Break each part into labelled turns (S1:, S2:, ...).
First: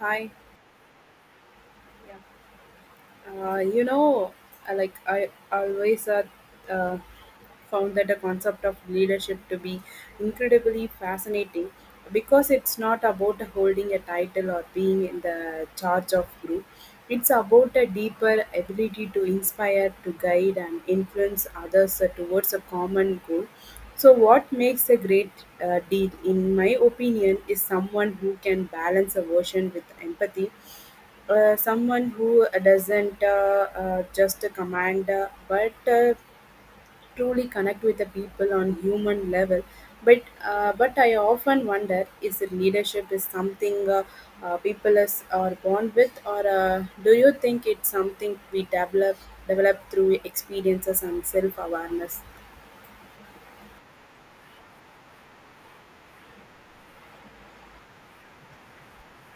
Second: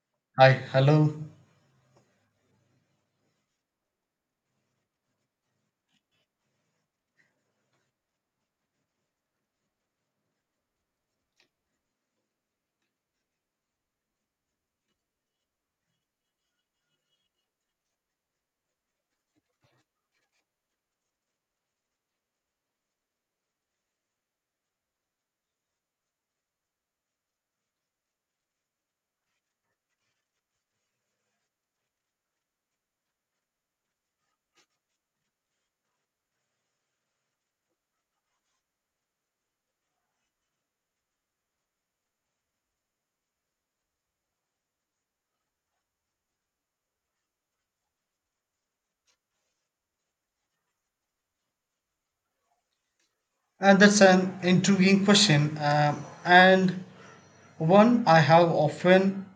S1: Hi.
S2: Hi, hello.
S1: Yeah. Uh, you know, I always uh, found that the concept of leadership to be incredibly fascinating because it's not about holding a title or being in the charge of group. It's about a deeper ability to inspire, to guide, and influence others towards a common goal. So, what makes a great deed, in my opinion, is someone who can balance aversion with empathy, someone who doesn't just command but truly connect with the people on human level, but I often wonder, is it leadership is something people are born with, or do you think it's something we develop through experiences and self awareness?
S2: And that's an intriguing question, and one I have often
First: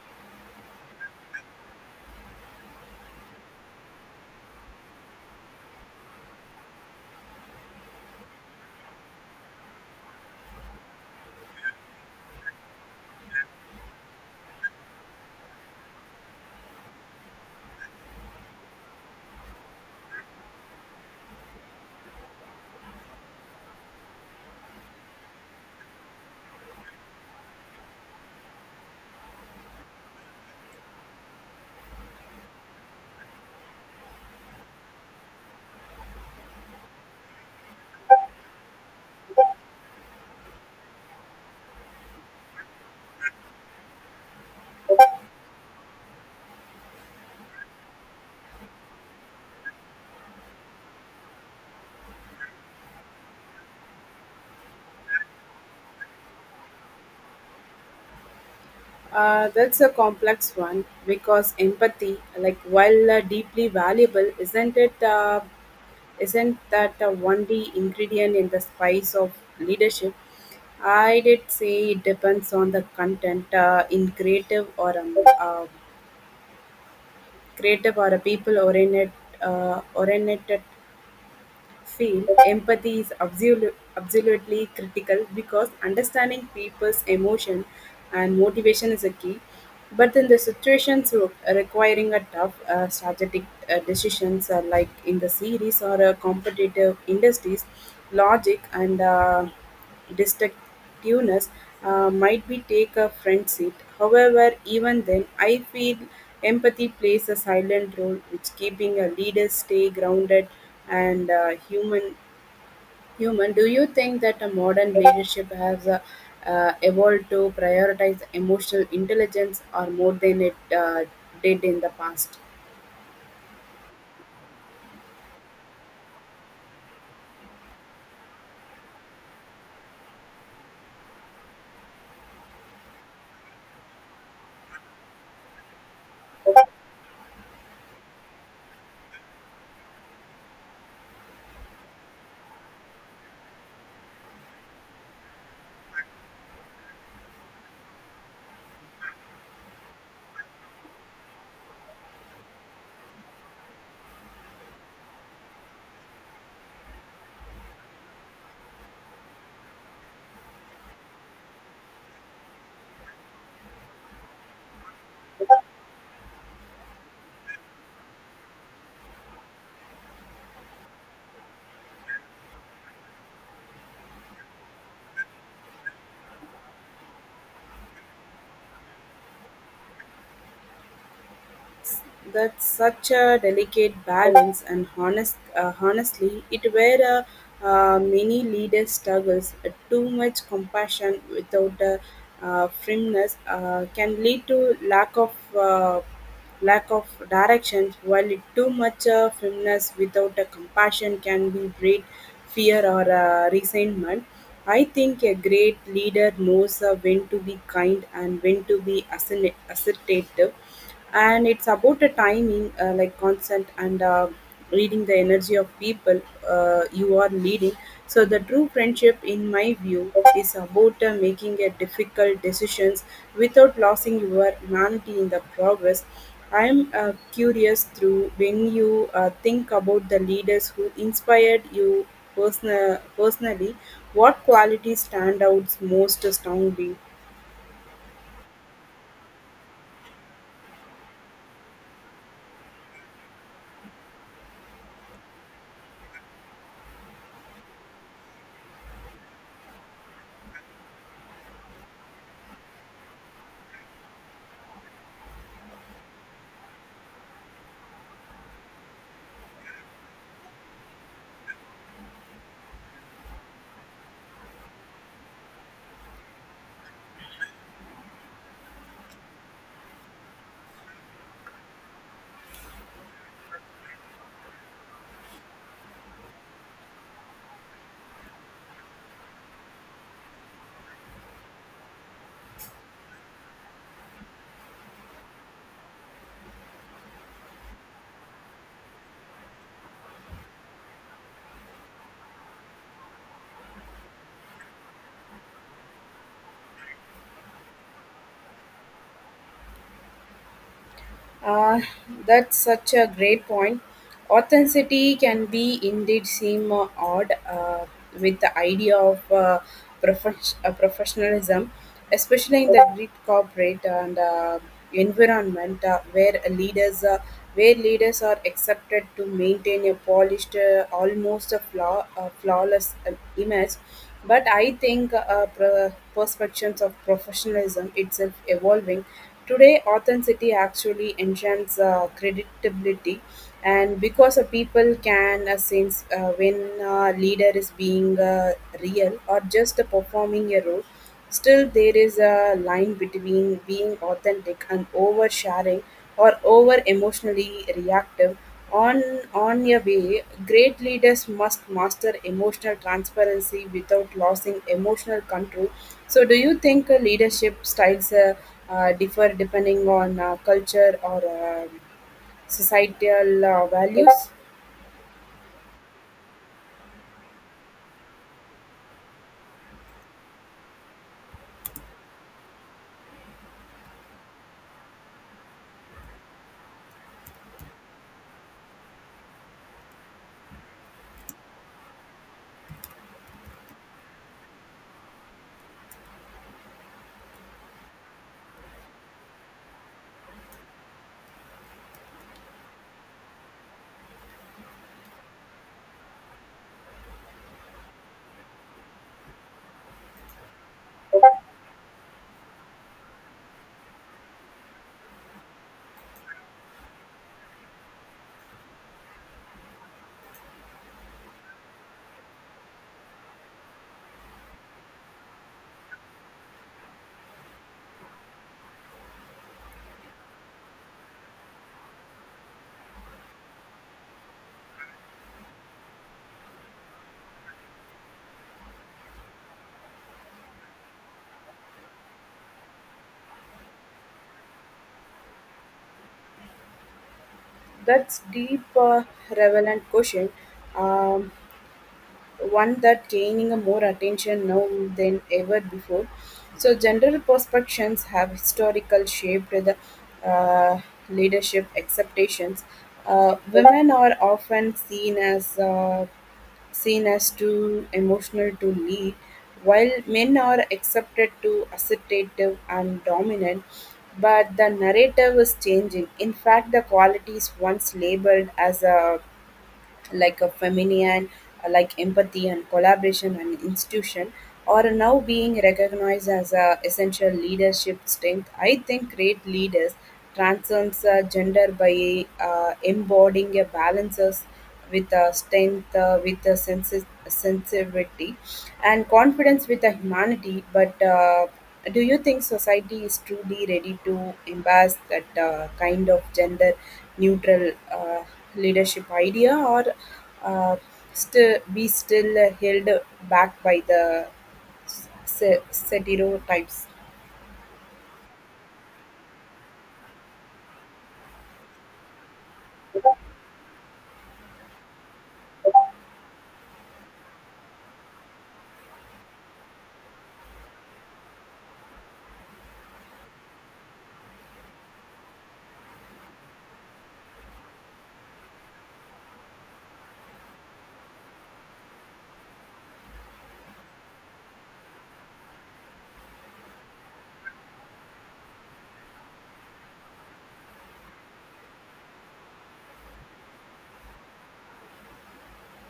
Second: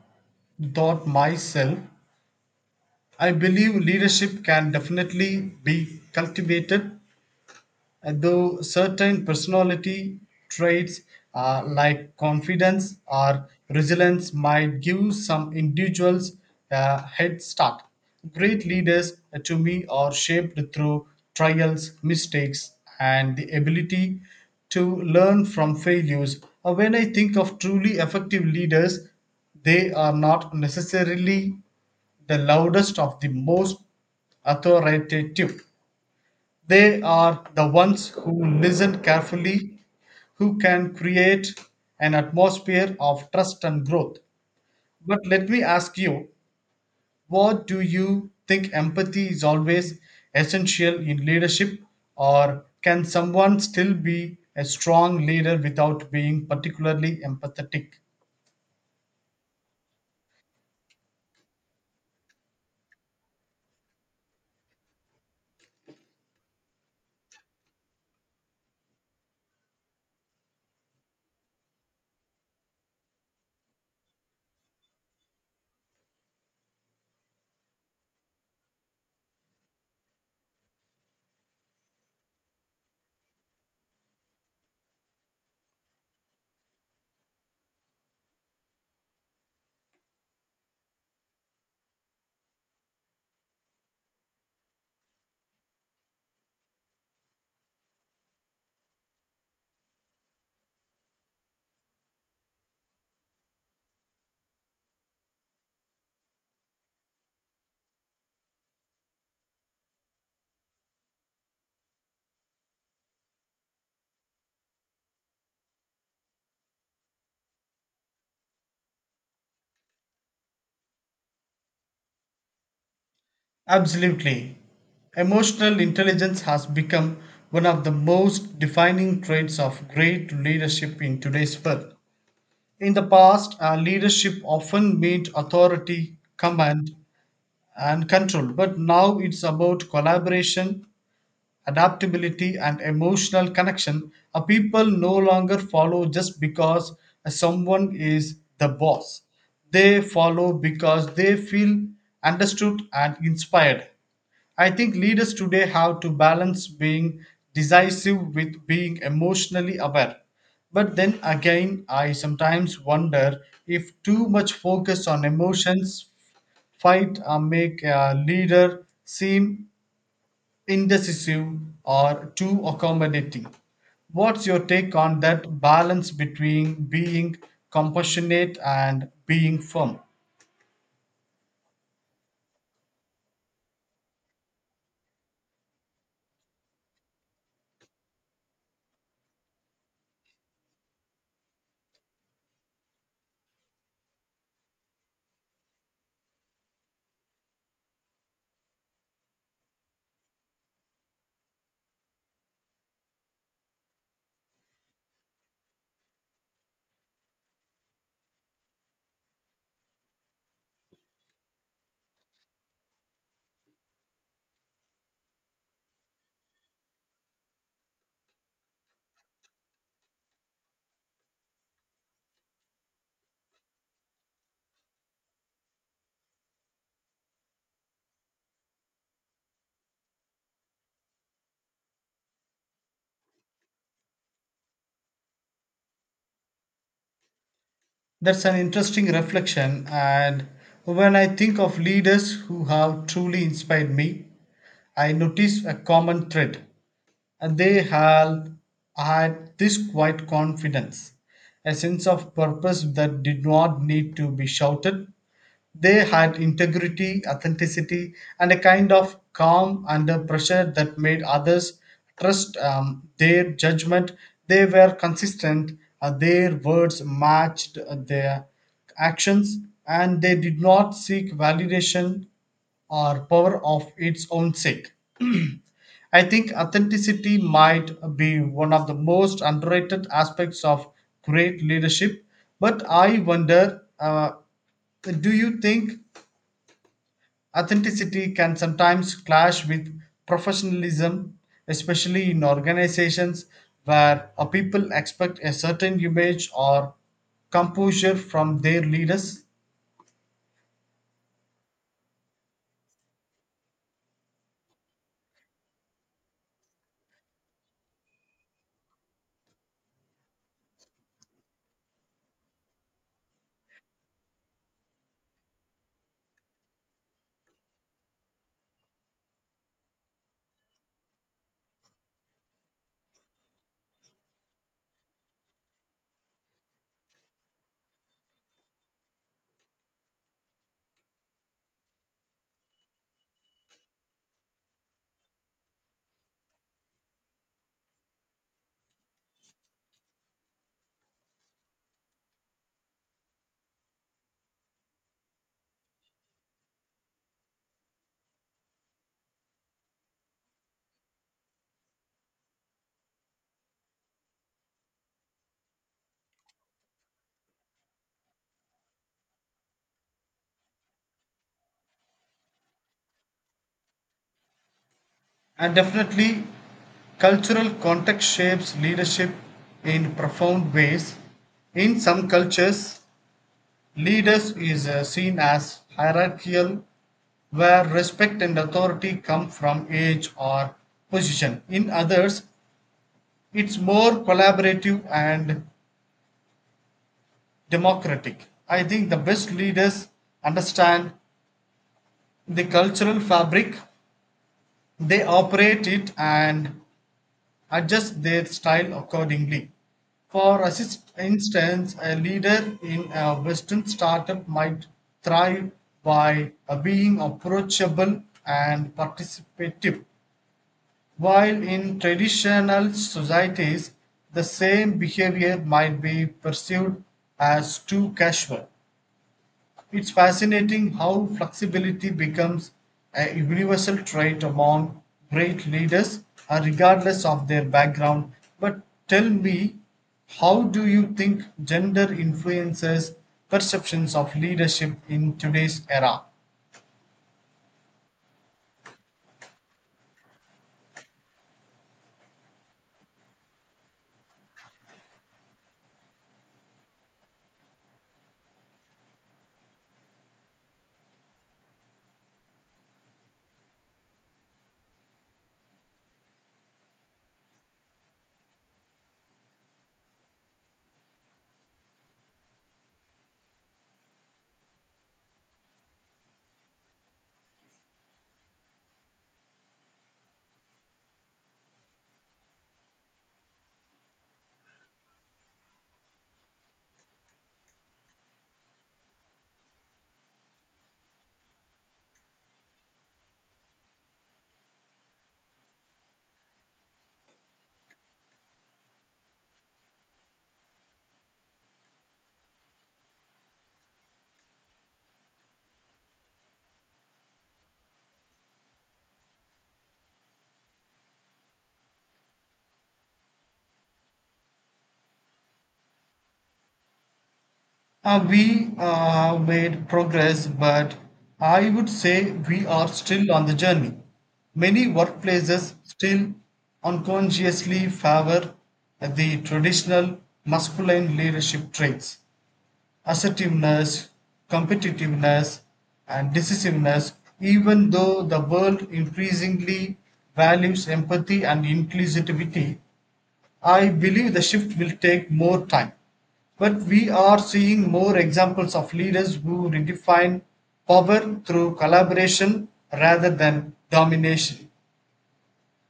S2: thought myself. I believe leadership can definitely be cultivated, though certain personality traits like confidence or resilience might give some individuals a head start. Great leaders, to me, are shaped through trials, mistakes, and the ability to learn from failures. When I think of truly effective leaders, they are not necessarily the loudest of the most authoritative. They are the ones who listen carefully, who can create an atmosphere of trust and growth. But let me ask you, what do you think? Empathy is always essential in leadership, or can someone still be a strong leader without being particularly empathetic?
S1: That's a complex one because empathy, like while deeply valuable, isn't it? Isn't that a D ingredient in the spice of leadership? I did say it depends on the content in creative or a people oriented uh, oriented feel empathy is absolutely critical because understanding people's emotion and motivation is a key. But in the situations requiring a tough strategic decisions, like in the series or competitive industries, logic and distinctiveness might be take a front seat; however, even then, I feel empathy plays a silent role which keeping a leader stay grounded and human. Human, do you think that a modern leadership has evolved to prioritize emotional intelligence or more than it did in the past?
S2: Absolutely. Emotional intelligence has become one of the most defining traits of great leadership in today's world. In the past, leadership often meant authority, command, and control, but now it's about collaboration, adaptability, and emotional connection. People no longer follow just because someone is the boss, they follow because they feel understood and inspired. I think leaders today have to balance being decisive with being emotionally aware. But then again, I sometimes wonder if too much focus on emotions fight or make a leader seem indecisive or too accommodating. What's your take on that balance between being compassionate and being firm?
S1: That's such a delicate balance, and honestly, it where many leaders struggles. Too much compassion without firmness can lead to uh, lack of direction. Too much firmness without a compassion can be breed fear or resentment. I think a great leader knows when to be kind and when to be assertive, and it's about the timing like consent and reading the energy of people you are leading. So the true friendship in my view is about making a difficult decisions without losing your humanity in the progress. I'm curious through, when you think about the leaders who inspired you, personally, what qualities stand out most strongly?
S2: That's an interesting reflection. And when I think of leaders who have truly inspired me, I notice a common thread. And they had this quiet confidence, a sense of purpose that did not need to be shouted. They had integrity, authenticity, and a kind of calm under pressure that made others trust their judgment. They were consistent, their words matched their actions, and they did not seek validation or power of its own sake. I think authenticity might be one of the most underrated aspects of great leadership, but I wonder, do you think authenticity can sometimes clash with professionalism, especially in organizations where people expect a certain image or composure from their leaders?
S1: Uh, that's such a great point. Authenticity can be indeed seem odd with the idea of professionalism, especially in the great corporate and environment, where leaders are accepted to maintain a polished, almost a flawless image. But I think perceptions of professionalism itself evolving. Today, authenticity actually enchants credibility, and because a people can sense when a leader is being real or just performing a role. Still there is a line between being authentic and oversharing or over emotionally reactive on your way, great leaders must master emotional transparency without losing emotional control. So, do you think leadership styles differ depending on culture or societal values?
S2: And definitely, cultural context shapes leadership in profound ways. In some cultures, leaders is seen as hierarchical, where respect and authority come from age or position. In others, it's more collaborative and democratic. I think the best leaders understand the cultural fabric, they operate it and adjust their style accordingly. For instance, a leader in a Western startup might thrive by being approachable and participative, while in traditional societies, the same behavior might be perceived as too casual. It's fascinating how flexibility becomes a universal trait among great leaders, regardless of their background. But tell me, how do you think gender influences perceptions of leadership in today's era?
S1: That's deep, relevant question. Um, One that gaining a more attention now than ever before. So general perceptions have historical shaped the uh, leadership expectations. Women are often seen as too emotional to lead, while men are accepted to assertive and dominant. But the narrative is changing. In fact, the qualities once labeled as a like a feminine, like empathy and collaboration and institution, are now being recognized as a essential leadership strength. I think great leaders transcends gender by embodying a balances with a strength, with a sensitivity, and confidence with a humanity. But do you think society is truly ready to embrace that kind of gender neutral leadership idea, or uh, still be still held back by the stereotypes?
S2: We have made progress, but I would say we are still on the journey. Many workplaces still unconsciously favor the traditional masculine leadership traits: assertiveness, competitiveness, and decisiveness, even though the world increasingly values empathy and inclusivity. I believe the shift will take more time, but we are seeing more examples of leaders who redefine power through collaboration rather than domination.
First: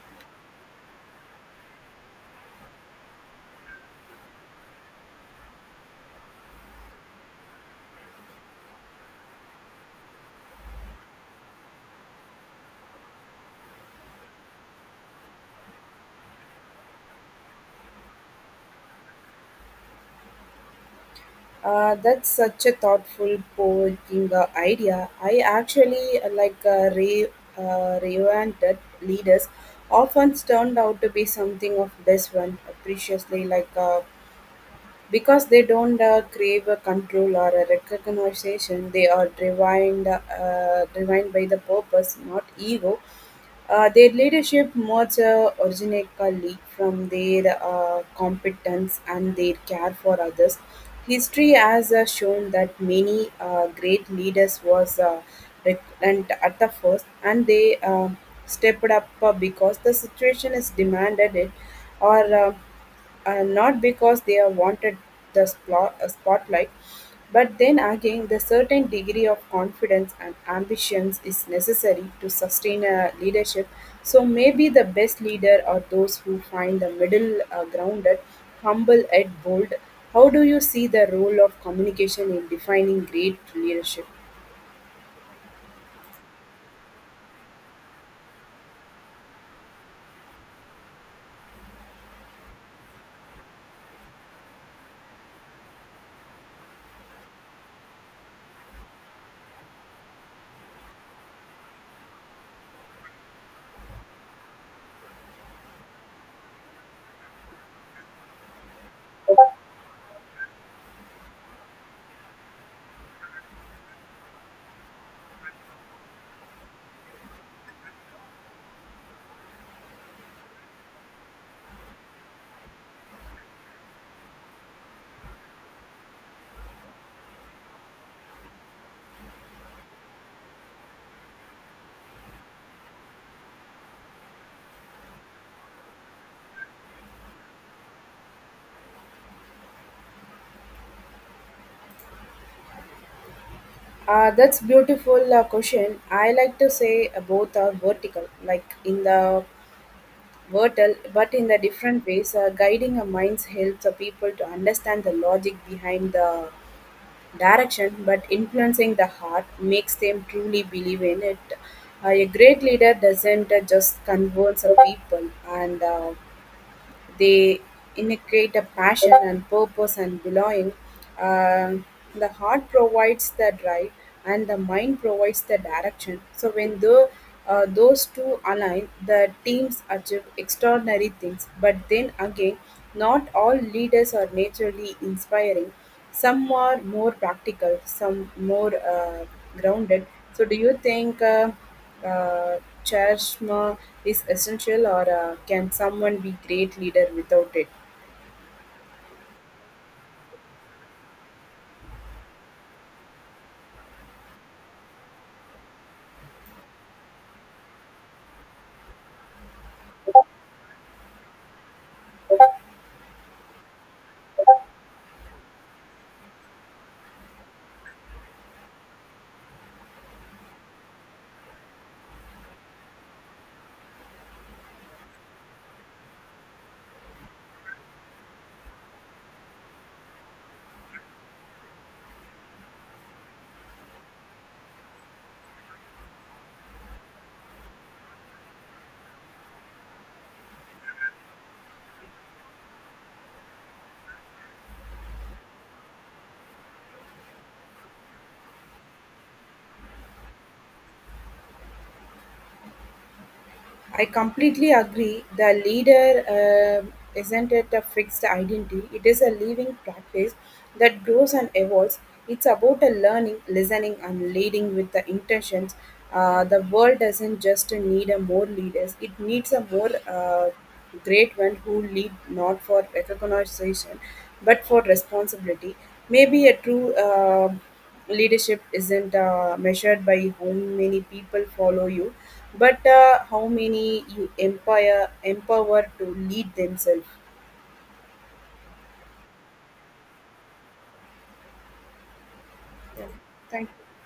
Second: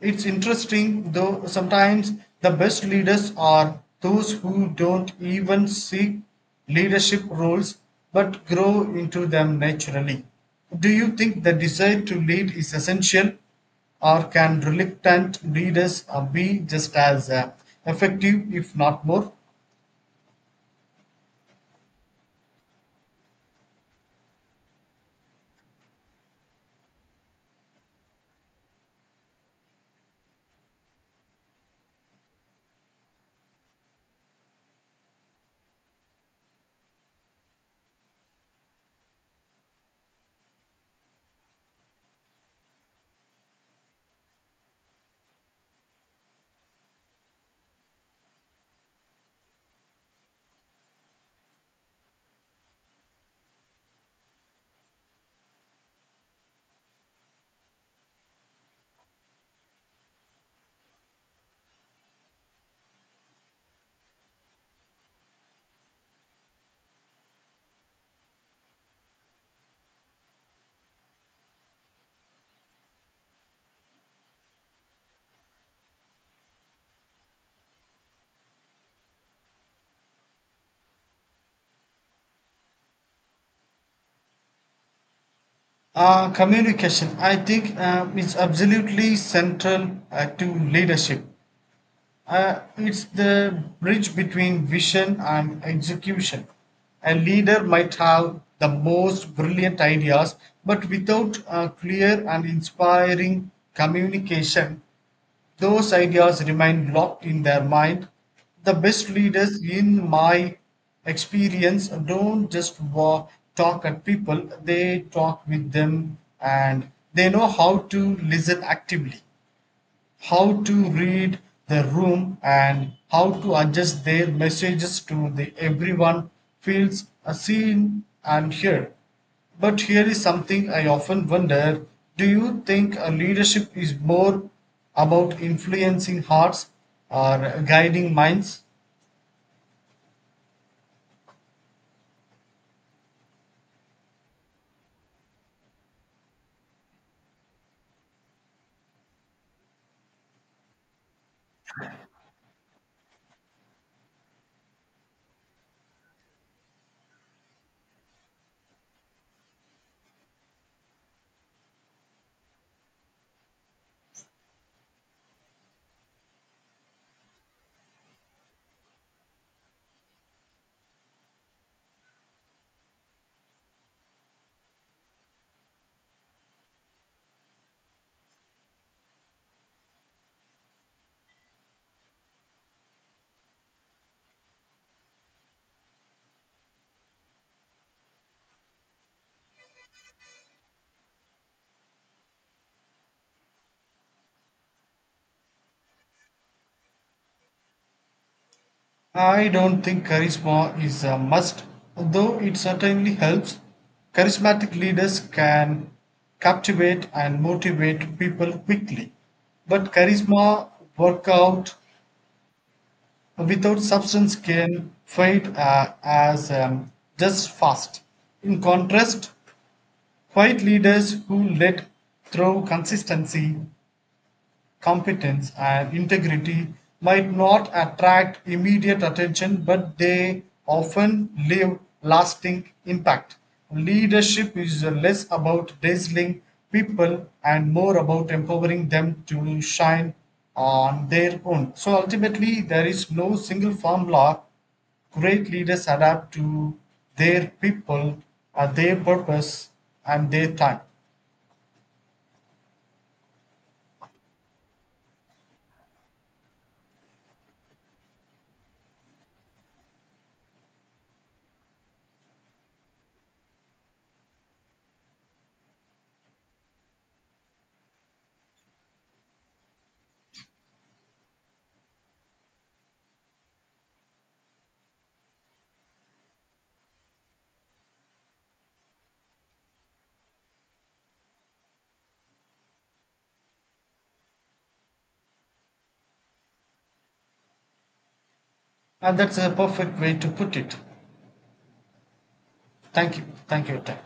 S2: It's interesting though, sometimes the best leaders are those who don't even seek leadership roles but grow into them naturally. Do you think the desire to lead is essential, or can reluctant leaders be just as effective, if not more?
S1: That's such a thoughtful, poking idea. I actually reoriented leaders often turned out to be something of this one, preciously like. Because they don't crave a control or a recognition, they are driven by the purpose, not ego. Their leadership much originally from their competence and their care for others. History has shown that many great leaders was reluctant at the first, and they stepped up because the situation is demanded it, or not because they have wanted the spotlight. But then again, the certain degree of confidence and ambitions is necessary to sustain a leadership. So maybe the best leader are those who find the middle grounded, humble yet bold. How do you see the role of communication in defining great leadership?
S2: Communication, I think, is absolutely central to leadership. It's the bridge between vision and execution. A leader might have the most brilliant ideas, but without a clear and inspiring communication, those ideas remain locked in their mind. The best leaders, in my experience, don't just talk at people, they talk with them, and they know how to listen actively, how to read the room, and how to adjust their messages to the everyone feels seen and heard. But here is something I often wonder. Do you think a leadership is more about influencing hearts or guiding minds?
S1: That's beautiful question. I like to say both are vertical. Like in the Vertal, but in the different ways. Guiding a minds helps the people to understand the logic behind the direction, but influencing the heart makes them truly believe in it. A great leader doesn't just convince the people and they inculcate a passion and purpose and belonging. Um, the heart provides the drive, and the mind provides the direction. So when the those two align, the teams achieve extraordinary things. But then again, not all leaders are naturally inspiring. Some are more practical, some more grounded. So, do you think charisma is essential, or can someone be great leader without it?
S2: I don't think charisma is a must, though it certainly helps. Charismatic leaders can captivate and motivate people quickly, but charisma workout without substance can fade, as just fast. In contrast, quiet leaders who let through consistency, competence, and integrity might not attract immediate attention, but they often leave lasting impact. Leadership is less about dazzling people and more about empowering them to shine on their own. So ultimately, there is no single formula. Great leaders adapt to their people, their purpose, and their time.
S1: I completely agree. The leader isn't it a fixed identity, it is a living practice that grows and evolves. It's about a learning, listening, and leading with the intentions. The world doesn't just need a more leaders, it needs a more great one who lead not for recognition but for responsibility. Maybe a true. Leadership isn't measured by how many people follow you, but how many you empower to lead themselves.
S2: And that's a perfect way to put it.
S1: Yeah.
S2: Thank you.
S1: Thank
S2: Thank you for
S1: you.
S2: your time.